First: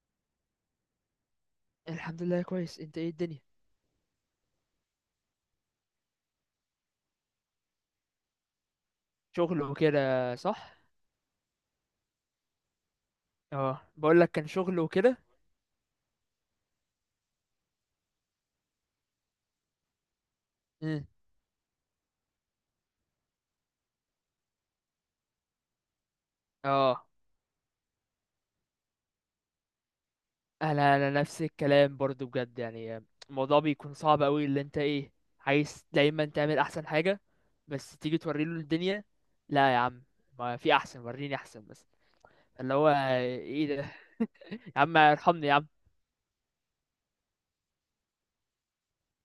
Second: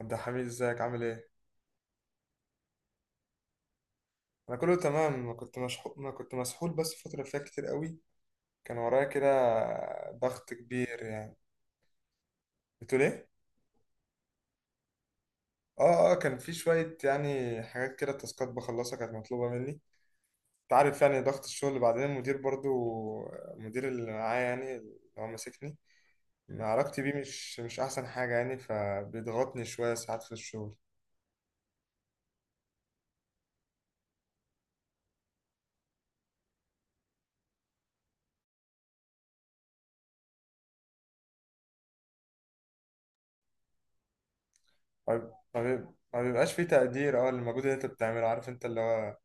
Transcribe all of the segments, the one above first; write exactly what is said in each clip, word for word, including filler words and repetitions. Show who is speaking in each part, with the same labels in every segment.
Speaker 1: عبد الحميد، ازيك؟ عامل ايه؟
Speaker 2: الحمد لله كويس. انت ايه الدنيا؟
Speaker 1: انا كله تمام. انا كنت مشحو... انا كنت مسحول بس الفتره اللي فاتت كتير قوي. كان ورايا كده
Speaker 2: شغل وكده
Speaker 1: ضغط
Speaker 2: صح.
Speaker 1: كبير يعني. بتقول ايه؟
Speaker 2: اه بقول لك كان شغل وكده.
Speaker 1: اه اه، كان في شويه يعني حاجات كده تاسكات بخلصها كانت مطلوبه مني. انت عارف
Speaker 2: امم
Speaker 1: يعني ضغط الشغل، بعدين المدير برضو. المدير اللي معايا يعني اللي هو ماسكني، علاقتي
Speaker 2: اه
Speaker 1: بيه مش مش احسن حاجه يعني، فبيضغطني شويه ساعات في الشغل.
Speaker 2: انا انا نفس الكلام برضو بجد يعني الموضوع بيكون صعب قوي، اللي انت ايه، عايز دايما تعمل احسن حاجة، بس تيجي توري له الدنيا، لا يا عم، ما في احسن، وريني احسن بس، اللي هو ايه ده يا عم
Speaker 1: ما
Speaker 2: ارحمني يا عم.
Speaker 1: بي- ما بيبقاش في تقدير اه للمجهود اللي انت بتعمله، عارف انت اللي هو.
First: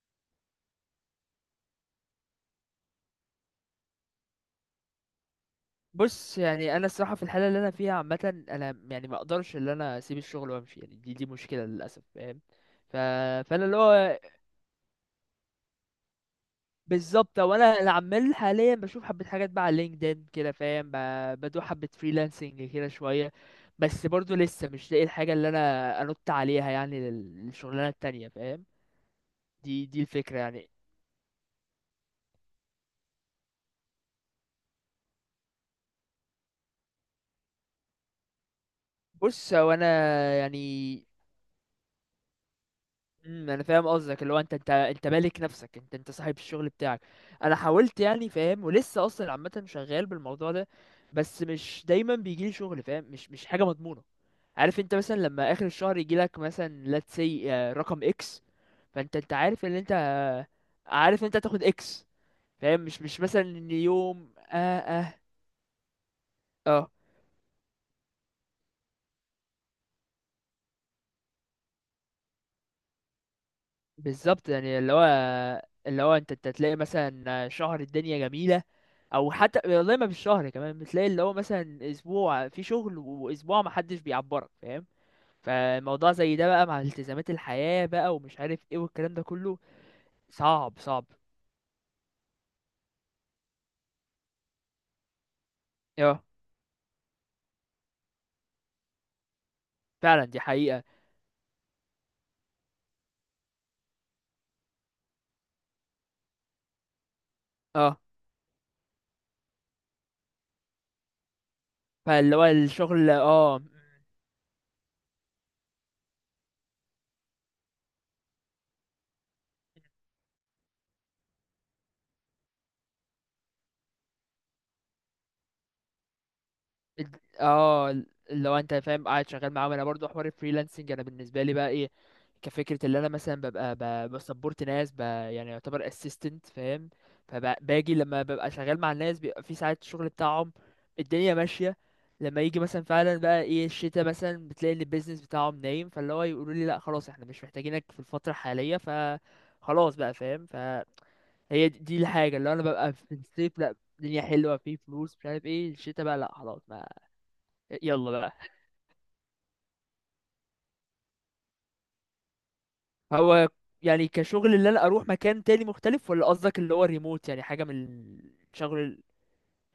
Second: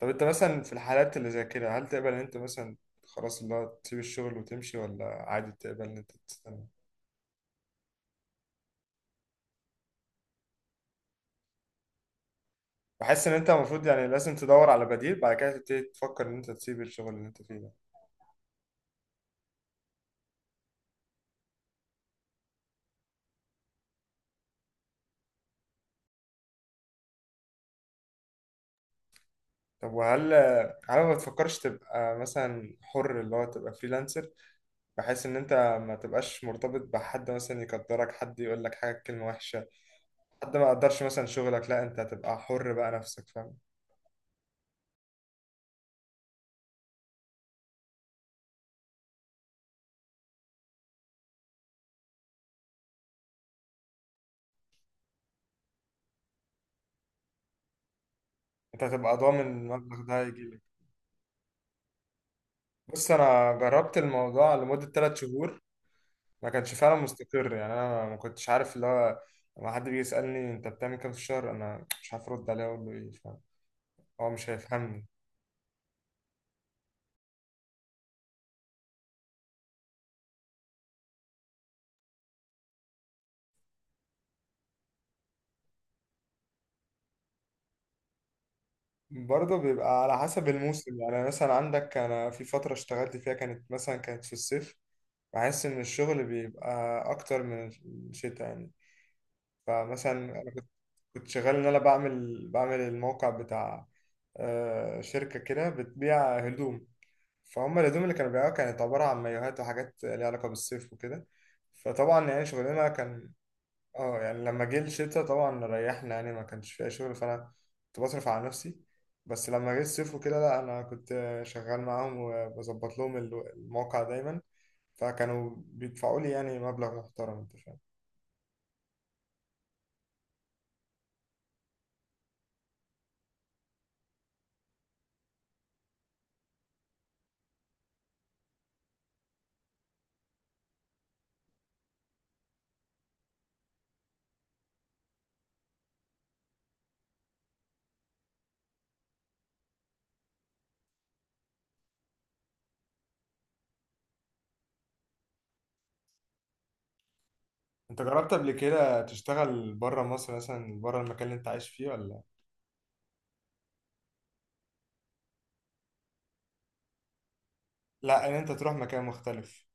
Speaker 1: طب انت مثلا في الحالات اللي زي كده، هل تقبل ان انت مثلا خلاص اللي هو تسيب الشغل وتمشي، ولا عادي تقبل ان انت
Speaker 2: بص
Speaker 1: تستنى؟
Speaker 2: يعني انا الصراحة في الحالة اللي انا فيها عامة انا يعني ما اقدرش اللي انا اسيب الشغل وامشي يعني، دي دي مشكلة للاسف، فاهم؟ ف...
Speaker 1: بحس ان انت
Speaker 2: فانا اللي
Speaker 1: المفروض يعني
Speaker 2: هو
Speaker 1: لازم تدور على بديل، بعد كده تبتدي تفكر ان انت تسيب الشغل اللي
Speaker 2: بالظبط،
Speaker 1: انت
Speaker 2: هو
Speaker 1: فيه ده.
Speaker 2: انا اللي عمال حاليا بشوف حبه حاجات بقى على لينكدين كده فاهم، ب- بدوق حبه فريلانسنج كده شويه. بس برضو لسه مش لاقي الحاجه اللي انا انط عليها يعني لل- للشغلانه التانية فاهم، دي
Speaker 1: طب
Speaker 2: دي
Speaker 1: وهل،
Speaker 2: الفكره يعني.
Speaker 1: هل ما بتفكرش تبقى مثلا حر، اللي هو تبقى فريلانسر، بحيث ان انت ما تبقاش مرتبط بحد، مثلا يقدرك حد يقول لك حاجه كلمه
Speaker 2: بص
Speaker 1: وحشه.
Speaker 2: هو انا
Speaker 1: حد
Speaker 2: يعني،
Speaker 1: ما يقدرش مثلا شغلك، لا انت هتبقى حر بقى نفسك،
Speaker 2: امم
Speaker 1: فاهم.
Speaker 2: انا فاهم قصدك، اللي هو انت انت انت مالك نفسك، انت انت صاحب الشغل بتاعك. انا حاولت يعني فاهم، ولسه اصلا عامه شغال بالموضوع ده، بس مش دايما بيجيلي شغل فاهم، مش مش حاجه مضمونه. عارف انت مثلا لما اخر الشهر يجي لك مثلا let's say، آه، رقم اكس،
Speaker 1: انت
Speaker 2: فانت
Speaker 1: هتبقى
Speaker 2: انت
Speaker 1: ضامن
Speaker 2: عارف ان
Speaker 1: المبلغ ده
Speaker 2: انت،
Speaker 1: هيجيلك.
Speaker 2: عارف انت هتاخد اكس، فاهم مش
Speaker 1: بص
Speaker 2: مش مثلا
Speaker 1: انا
Speaker 2: ان
Speaker 1: جربت
Speaker 2: يوم
Speaker 1: الموضوع
Speaker 2: اه
Speaker 1: لمده 3
Speaker 2: اه
Speaker 1: شهور، ما كانش
Speaker 2: اه
Speaker 1: فعلا مستقر يعني. انا ما كنتش عارف اللي هو لما حد بيجي يسالني انت بتعمل كام في الشهر، انا مش عارف ارد عليه اقول له ايه، فاهم. هو
Speaker 2: بالظبط
Speaker 1: مش
Speaker 2: يعني اللي هو،
Speaker 1: هيفهمني.
Speaker 2: اللي هو انت انت تلاقي مثلا، آه، شهر الدنيا جميلة، او حتى والله ما بالشهر كمان بتلاقي اللي هو مثلا اسبوع في شغل واسبوع ما حدش بيعبرك فاهم. فالموضوع زي ده بقى مع التزامات الحياة بقى ومش عارف ايه والكلام ده
Speaker 1: برضه
Speaker 2: كله
Speaker 1: بيبقى على حسب
Speaker 2: صعب
Speaker 1: الموسم
Speaker 2: صعب.
Speaker 1: يعني. مثلا عندك انا في فتره اشتغلت فيها، كانت مثلا كانت في الصيف، بحس ان
Speaker 2: اه
Speaker 1: الشغل بيبقى اكتر من الشتاء يعني.
Speaker 2: فعلا دي
Speaker 1: فمثلا
Speaker 2: حقيقة.
Speaker 1: كنت شغال ان انا بعمل بعمل الموقع بتاع آه، شركة كده بتبيع هدوم. فهم
Speaker 2: اه
Speaker 1: الهدوم اللي كانوا بيبيعوها كانت عبارة عن مايوهات وحاجات ليها علاقة بالصيف وكده. فطبعا
Speaker 2: فاللي هو
Speaker 1: يعني شغلنا
Speaker 2: الشغل
Speaker 1: كان
Speaker 2: اه
Speaker 1: اه يعني. لما جه الشتا طبعا ريحنا يعني، ما كانش فيها شغل، فأنا كنت بصرف على نفسي. بس لما جه الصيف وكده، لا أنا كنت شغال معاهم وبظبط لهم الو- الموقع دايما، فكانوا بيدفعوا لي يعني مبلغ
Speaker 2: الد-
Speaker 1: محترم، انت فاهم.
Speaker 2: اه اللي هو انت فاهم قاعد شغال معاهم. انا برضو حوار الفريلانسنج انا بالنسبه لي بقى ايه، كفكره اللي انا مثلا ببقى ب- بسبورت ناس ب يعني يعتبر اسيستنت فاهم. فباجي لما ببقى شغال مع الناس بيبقى في ساعات الشغل بتاعهم الدنيا ماشيه. لما يجي مثلا فعلا بقى ايه الشتاء مثلا بتلاقي ان البيزنس بتاعهم نايم، فاللي هو يقولوا لي لا خلاص احنا مش محتاجينك في الفتره الحاليه، ف خلاص بقى فاهم. ف هي دي دي الحاجة اللي أنا ببقى في الصيف لأ الدنيا حلوة في فلوس، مش عارف ايه الشتا بقى لأ خلاص ما،
Speaker 1: انت
Speaker 2: يلا بقى.
Speaker 1: جربت قبل كده تشتغل بره مصر، مثلا بره المكان اللي انت عايش فيه، ولا؟
Speaker 2: هو يعني كشغل اللي أنا أروح مكان تاني مختلف ولا قصدك اللي هو ريموت يعني حاجة من
Speaker 1: لا، ان انت تروح
Speaker 2: الشغل ال-
Speaker 1: مكان مختلف.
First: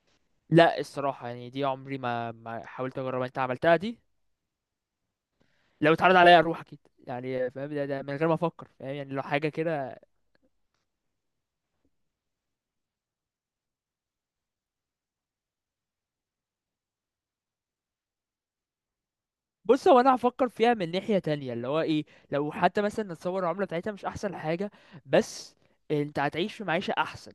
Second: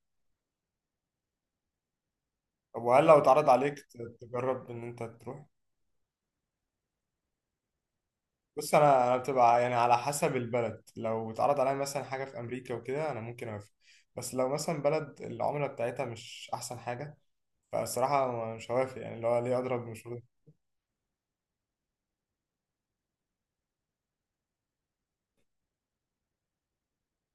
Speaker 2: لأ الصراحة يعني دي عمري ما, ما
Speaker 1: طب
Speaker 2: حاولت
Speaker 1: وهل لو
Speaker 2: أجربها، أنت
Speaker 1: اتعرض
Speaker 2: عملتها
Speaker 1: عليك
Speaker 2: دي؟
Speaker 1: ت- تجرب ان انت تروح؟
Speaker 2: لو اتعرض عليا أروح أكيد يعني فاهم، ده, ده من غير ما أفكر
Speaker 1: بص
Speaker 2: فاهم،
Speaker 1: انا
Speaker 2: يعني
Speaker 1: انا
Speaker 2: لو حاجة
Speaker 1: بتبقى يعني على
Speaker 2: كده.
Speaker 1: حسب البلد. لو اتعرض عليا مثلا حاجه في امريكا وكده، انا ممكن اوافق. بس لو مثلا بلد العمله بتاعتها مش احسن حاجه، فالصراحه مش هوافق يعني. اللي هو ليه اضرب؟
Speaker 2: بص هو
Speaker 1: مش
Speaker 2: أنا هفكر فيها من ناحية تانية اللي هو ايه، لو حتى مثلا نتصور العملة بتاعتها مش أحسن حاجة، بس انت هتعيش في معيشة احسن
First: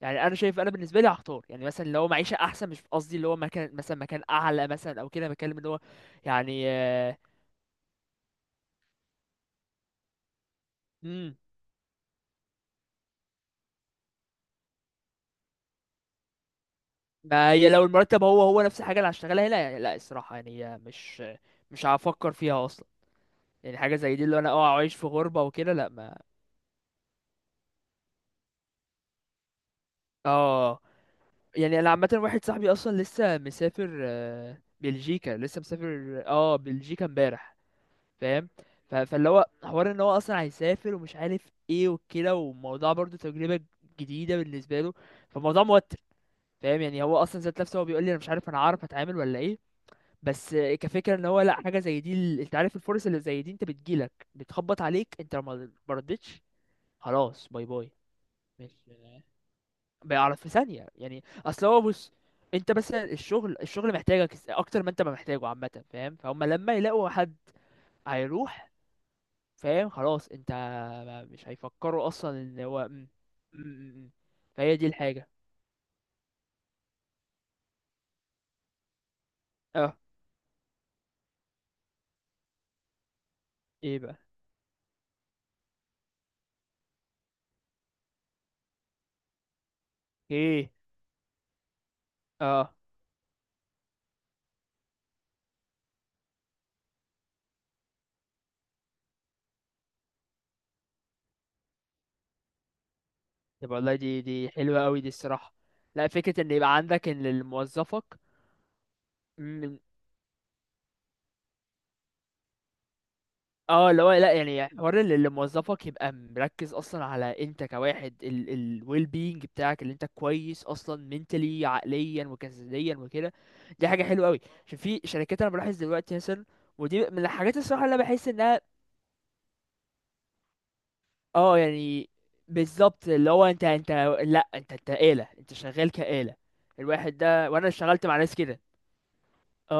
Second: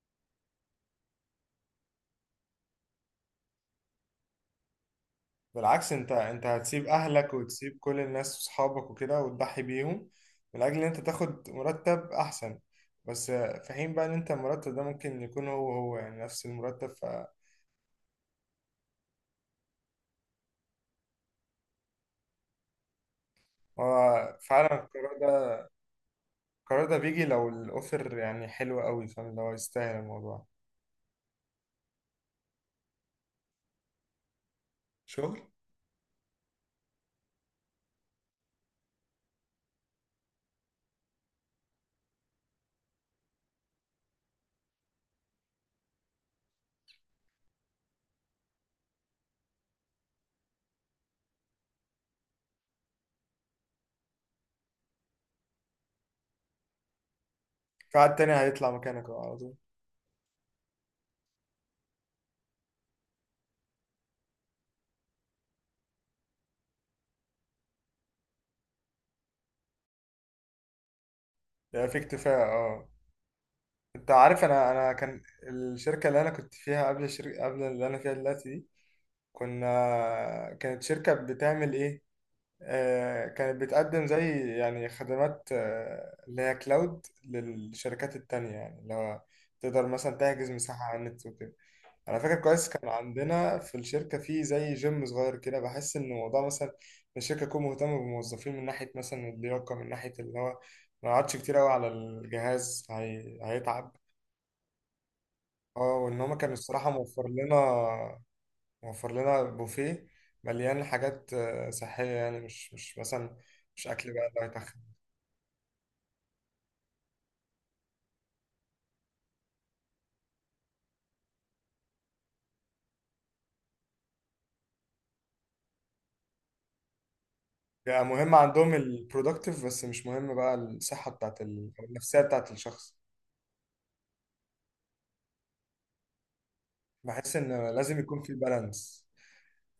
Speaker 2: يعني. انا شايف انا بالنسبه لي هختار يعني مثلا لو معيشه احسن، مش قصدي اللي هو مكان مثلا مكان اعلى مثلا او كده، بتكلم اللي هو
Speaker 1: بالعكس، انت انت
Speaker 2: يعني.
Speaker 1: هتسيب اهلك وتسيب كل الناس وصحابك وكده وتضحي بيهم من اجل ان انت
Speaker 2: امم
Speaker 1: تاخد مرتب احسن، بس في حين بقى ان انت المرتب ده ممكن يكون هو هو يعني نفس المرتب.
Speaker 2: ما هي لو المرتب هو هو نفس الحاجه اللي هشتغلها هنا يعني لا الصراحه يعني هي مش مش هفكر فيها اصلا. يعني حاجه زي دي
Speaker 1: فهو
Speaker 2: اللي انا اه
Speaker 1: فعلا
Speaker 2: اعيش في
Speaker 1: القرار
Speaker 2: غربه
Speaker 1: ده
Speaker 2: وكده لا ما.
Speaker 1: القرار ده بيجي لو الاوفر يعني حلو قوي، فاهم، لو يستاهل الموضوع.
Speaker 2: اه يعني انا عامه واحد صاحبي اصلا لسه مسافر، آه، بلجيكا،
Speaker 1: شغل؟
Speaker 2: لسه مسافر اه بلجيكا امبارح فاهم. ف- فاللي هو حوار ان هو اصلا هيسافر ومش عارف ايه وكده، والموضوع برضو تجربة جديدة بالنسبة له، فالموضوع موتر فاهم. يعني هو اصلا ذات نفسه هو بيقول لي انا مش عارف انا هعرف اتعامل ولا ايه. بس كفكرة ان هو لا حاجة زي دي ال- انت عارف الفرص اللي زي دي انت بتجيلك بتخبط عليك، انت لو ما، ما ردتش خلاص باي باي.
Speaker 1: في حد تاني هيطلع
Speaker 2: مش
Speaker 1: مكانك اه على طول.
Speaker 2: بيعرف في ثانية يعني. اصل هو بص، انت بس الشغل الشغل محتاجك اكتر ما انت ما محتاجه عامة فاهم. فهم لما يلاقوا حد هيروح فاهم خلاص انت، ما- مش
Speaker 1: يعني في
Speaker 2: هيفكروا اصلا
Speaker 1: اكتفاء
Speaker 2: ان هو
Speaker 1: اه.
Speaker 2: م- م- م-
Speaker 1: انت
Speaker 2: م.
Speaker 1: عارف، انا
Speaker 2: فهي دي
Speaker 1: انا كان
Speaker 2: الحاجه.
Speaker 1: الشركه اللي انا كنت فيها قبل، الشركه قبل اللي انا فيها دلوقتي دي،
Speaker 2: اه
Speaker 1: كنا كانت شركة بتعمل ايه آه، كانت
Speaker 2: ايه
Speaker 1: بتقدم
Speaker 2: بقى؟
Speaker 1: زي يعني خدمات آه، اللي هي كلاود للشركات التانية. يعني اللي هو تقدر مثلا تحجز
Speaker 2: ايه؟
Speaker 1: مساحة على النت وكده. أنا فاكر كويس
Speaker 2: اه
Speaker 1: كان عندنا في الشركة في زي جيم صغير كده. بحس إن الموضوع مثلا الشركة تكون مهتمة بالموظفين من ناحية مثلا اللياقة، من ناحية اللي هو ما يقعدش كتير أوي على الجهاز، هي...
Speaker 2: طب والله
Speaker 1: هيتعب.
Speaker 2: دي دي حلوه قوي دي الصراحه.
Speaker 1: اه،
Speaker 2: لا
Speaker 1: وإن هما
Speaker 2: فكره ان
Speaker 1: كانوا
Speaker 2: يبقى
Speaker 1: الصراحة
Speaker 2: عندك ان
Speaker 1: موفر
Speaker 2: اللي
Speaker 1: لنا،
Speaker 2: موظفك
Speaker 1: موفر لنا
Speaker 2: من،
Speaker 1: بوفيه مليان حاجات آه، صحية يعني. مش مش مثلا مش
Speaker 2: اه اللي
Speaker 1: أكل
Speaker 2: هو
Speaker 1: بقى
Speaker 2: لا
Speaker 1: اللي
Speaker 2: يعني
Speaker 1: هيتخن.
Speaker 2: حوار اللي اللي موظفك يبقى مركز اصلا على انت كواحد ال ال well being بتاعك، اللي انت كويس اصلا mentally عقليا وجسديا وكده. دي حاجه حلوه قوي. عشان في شركات انا بلاحظ دلوقتي مثلا، ودي من الحاجات الصراحه اللي انا
Speaker 1: يعني
Speaker 2: بحس
Speaker 1: مهم
Speaker 2: انها،
Speaker 1: عندهم البرودكتيف بس مش مهم بقى الصحة بتاعت
Speaker 2: اه
Speaker 1: ال... أو
Speaker 2: يعني
Speaker 1: النفسية بتاعت الشخص.
Speaker 2: بالظبط اللي هو انت انت، لا انت انت آلة، انت شغال كآلة الواحد
Speaker 1: بحس
Speaker 2: ده. وانا
Speaker 1: ان لازم
Speaker 2: اشتغلت مع
Speaker 1: يكون في
Speaker 2: ناس كده.
Speaker 1: بالانس.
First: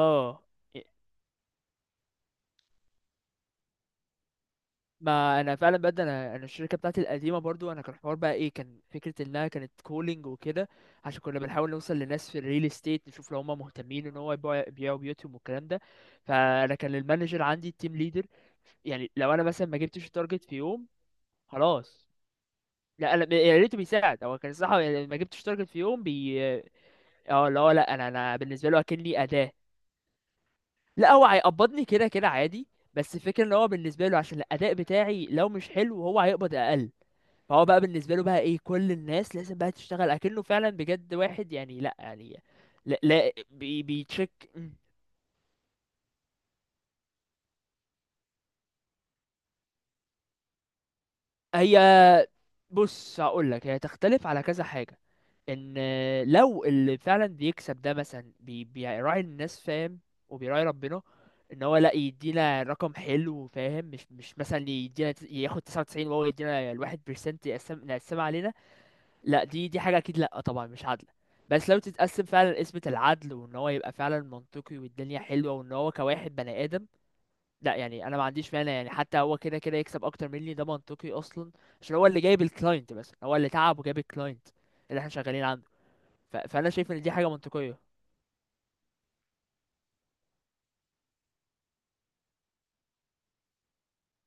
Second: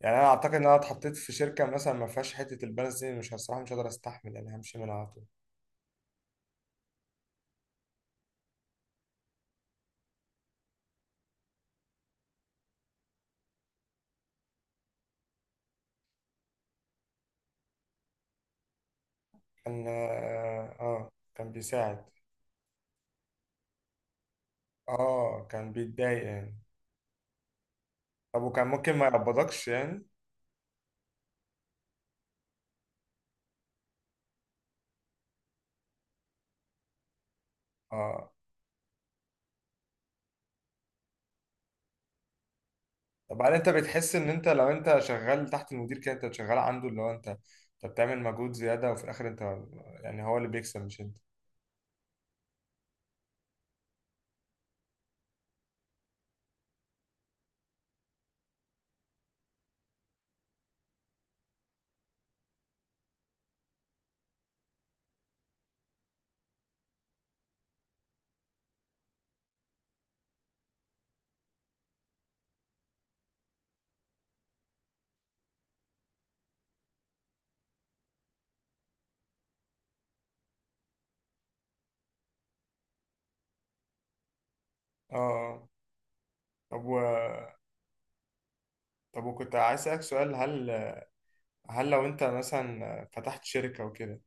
Speaker 1: يعني انا اعتقد ان انا اتحطيت في شركة مثلا ما فيهاش حتة البالانس دي، مش الصراحة مش هقدر استحمل يعني، همشي منها على طول.
Speaker 2: ما انا فعلا بجد انا انا الشركه بتاعتي القديمه برضو، انا كان الحوار بقى ايه، كان فكره انها كانت كولينج وكده، عشان كنا بنحاول نوصل لناس في الريل استيت، نشوف لو هم مهتمين ان هو يبيعوا يبيعوا بيوتهم والكلام ده. فانا كان المانجر عندي التيم ليدر يعني، لو انا مثلا ما
Speaker 1: كان
Speaker 2: جبتش تارجت في
Speaker 1: اه
Speaker 2: يوم
Speaker 1: آه، كان بيساعد.
Speaker 2: خلاص. لا انا يا ريته بيساعد، هو كان الصراحه يعني ما جبتش
Speaker 1: اه
Speaker 2: تارجت
Speaker 1: كان
Speaker 2: في يوم
Speaker 1: بيتضايق
Speaker 2: بي.
Speaker 1: يعني.
Speaker 2: اه اللي هو لا انا انا
Speaker 1: طب وكان
Speaker 2: بالنسبه له
Speaker 1: ممكن ما
Speaker 2: اكني اداه.
Speaker 1: يقبضكش يعني؟
Speaker 2: لا هو هيقبضني كده كده عادي، بس الفكره ان هو بالنسبه له عشان الاداء بتاعي لو مش حلو هو هيقبض اقل. فهو بقى بالنسبه له
Speaker 1: اه.
Speaker 2: بقى ايه كل الناس لازم بقى تشتغل اكنه فعلا بجد واحد يعني، لا يعني، لا, لا
Speaker 1: طب هل انت
Speaker 2: بي
Speaker 1: بتحس ان انت
Speaker 2: بيتشك.
Speaker 1: لو انت شغال تحت المدير كده انت شغال عنده، اللي هو انت انت بتعمل مجهود زيادة وفي الاخر انت يعني هو اللي بيكسب مش انت؟
Speaker 2: هي بص هقول لك هي تختلف على كذا حاجه. ان لو اللي فعلا بيكسب ده مثلا بي بيراعي الناس فاهم، وبيراعي ربنا ان هو لا يدينا رقم حلو فاهم، مش مش مثلا يدينا تس- ياخد تسعة وتسعين وهو يدينا الواحد بيرسنت يقسم، نقسمها علينا لا، دي دي حاجه اكيد لا طبعا مش عادله. بس لو تتقسم فعلا قسمة العدل وان هو يبقى فعلا منطقي والدنيا حلوه وان هو كواحد بني ادم، لا يعني انا ما عنديش مانع يعني. حتى هو كده كده يكسب اكتر مني ده منطقي اصلا، عشان هو اللي جايب الكلاينت، بس هو اللي تعب وجايب الكلاينت اللي احنا
Speaker 1: اه
Speaker 2: شغالين
Speaker 1: آه.
Speaker 2: عنده. ف... فانا
Speaker 1: طب
Speaker 2: شايف ان دي حاجه
Speaker 1: و...
Speaker 2: منطقيه.
Speaker 1: طب وكنت عايز اسالك سؤال. هل هل لو انت مثلا فتحت شركه وكده،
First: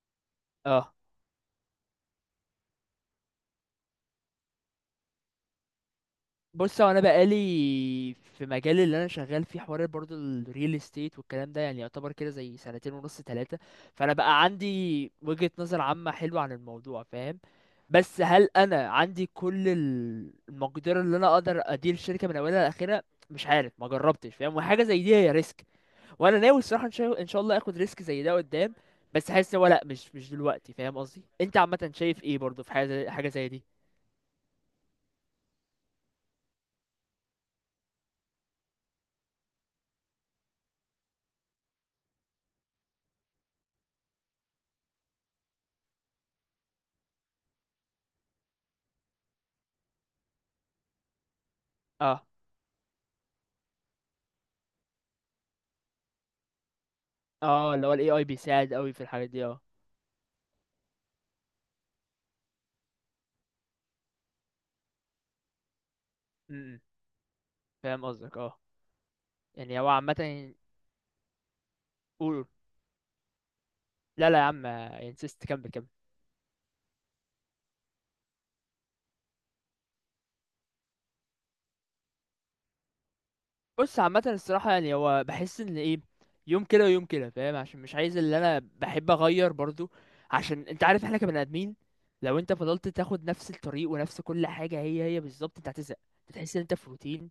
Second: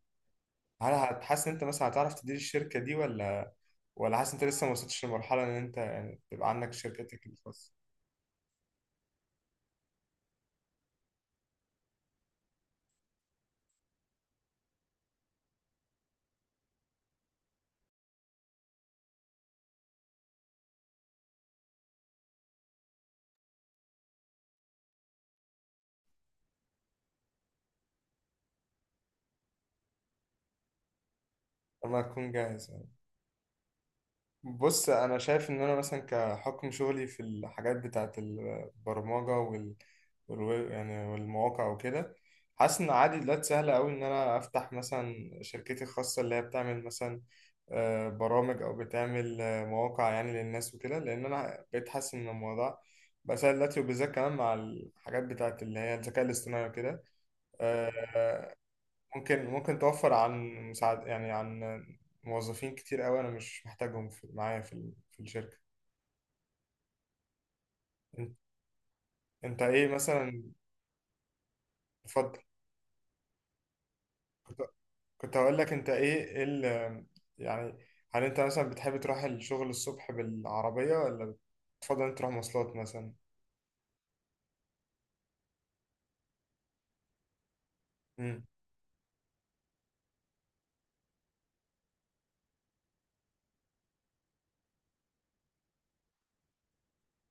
Speaker 1: هل
Speaker 2: اه
Speaker 1: هتحس ان انت مثلا هتعرف تدير الشركه دي، ولا ولا حاسس ان انت لسه ما وصلتش لمرحله ان انت يعني تبقى عندك
Speaker 2: بص هو انا
Speaker 1: شركتك الخاصه؟
Speaker 2: بقالي في مجال اللي انا شغال فيه حوار برضه الريل استيت والكلام ده يعني يعتبر كده زي سنتين ونص ثلاثه، فانا بقى عندي وجهه نظر عامه حلوه عن الموضوع فاهم. بس هل انا عندي كل ال- المقدره اللي انا اقدر ادير الشركه من اولها لاخرها؟ مش عارف ما جربتش فاهم، وحاجه زي دي هي ريسك. وانا ناوي الصراحه ان شاء ان شاء الله اخد ريسك زي ده قدام، بس حاسس ان هو لا مش مش دلوقتي فاهم قصدي. انت عامه
Speaker 1: لما
Speaker 2: شايف
Speaker 1: تكون
Speaker 2: ايه برضه
Speaker 1: جاهز
Speaker 2: في حاجه
Speaker 1: يعني.
Speaker 2: زي حاجه زي دي؟
Speaker 1: بص انا شايف ان انا مثلا كحكم شغلي في الحاجات بتاعه البرمجه وال والويب يعني والمواقع وكده، حاسس ان عادي دلوقتي سهله قوي ان انا افتح مثلا شركتي الخاصه اللي هي بتعمل مثلا آه، برامج او بتعمل آه، مواقع يعني للناس وكده، لان انا بقيت حاسس
Speaker 2: اه
Speaker 1: ان الموضوع بقى سهل دلوقتي، وبالذات كمان مع الحاجات بتاعه اللي هي الذكاء الاصطناعي وكده.
Speaker 2: اه اللي هو الاي اي
Speaker 1: آه،
Speaker 2: بيساعد قوي في الحاجات
Speaker 1: ممكن
Speaker 2: دي اه.
Speaker 1: ممكن توفر عن مساعد يعني، عن موظفين كتير قوي انا مش محتاجهم في معايا في ال- في الشركه.
Speaker 2: امم فاهم
Speaker 1: انت,
Speaker 2: قصدك اه،
Speaker 1: انت
Speaker 2: يعني
Speaker 1: ايه
Speaker 2: هو عامة.
Speaker 1: مثلا؟ تفضل.
Speaker 2: قول، لا لا يا
Speaker 1: كنت
Speaker 2: عم
Speaker 1: كنت
Speaker 2: انسيست
Speaker 1: هقول
Speaker 2: كمل
Speaker 1: لك
Speaker 2: كمل.
Speaker 1: انت ايه إيه ال يعني، هل انت مثلا بتحب تروح الشغل الصبح بالعربيه، ولا بتفضل انت تروح مواصلات مثلا؟
Speaker 2: بص عامة الصراحة يعني هو بحس ان ايه، يوم كده ويوم كده فاهم عشان مش عايز، اللي
Speaker 1: امم.
Speaker 2: انا بحب اغير برضو عشان انت عارف احنا كبني ادمين، لو انت فضلت تاخد نفس الطريق ونفس كل حاجة هي هي بالظبط انت هتزهق، تحس ان انت في روتين.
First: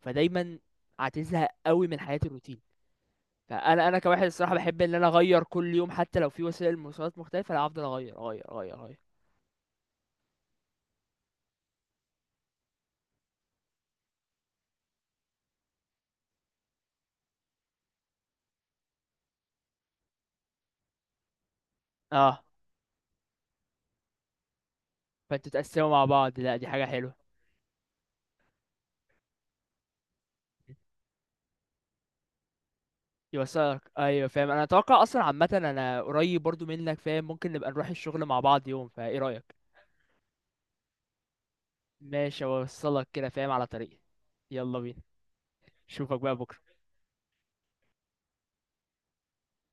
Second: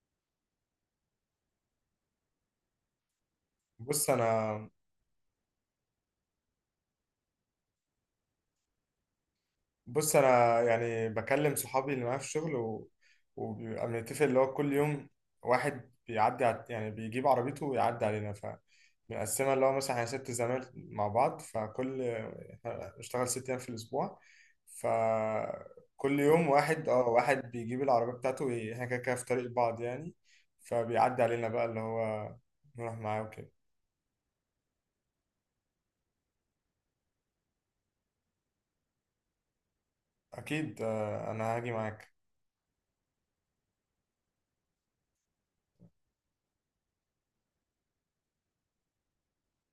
Speaker 2: فدايما هتزهق قوي من حياة الروتين. فانا انا
Speaker 1: بص
Speaker 2: كواحد الصراحه
Speaker 1: انا
Speaker 2: بحب ان انا اغير كل يوم حتى لو في وسائل مواصلات مختلفه، لا هفضل اغير اغير اغير اغير.
Speaker 1: بص انا يعني بكلم صحابي اللي معايا في الشغل و... وبيبقى بنتفق اللي هو كل يوم واحد بيعدي ع- يعني بيجيب عربيته ويعدي علينا، ف بنقسمها اللي هو مثلا احنا ست زمايل مع بعض، فكل
Speaker 2: اه
Speaker 1: إحنا بنشتغل ست ايام في الاسبوع،
Speaker 2: فانتوا تقسموا مع
Speaker 1: فكل
Speaker 2: بعض؟
Speaker 1: يوم
Speaker 2: لا دي حاجه
Speaker 1: واحد اه
Speaker 2: حلوه.
Speaker 1: واحد بيجيب العربية بتاعته وي- احنا كده كده في طريق بعض يعني، فبيعدي علينا بقى اللي هو نروح معاه وكده.
Speaker 2: يوصلك ايوه فاهم. انا اتوقع اصلا عامه انا قريب برضو منك فاهم، ممكن نبقى نروح الشغل مع بعض يوم، فايه رايك؟
Speaker 1: اكيد آه، انا هاجي معاك.
Speaker 2: ماشي اوصلك كده فاهم على طريقي. يلا بينا، اشوفك بقى بكره.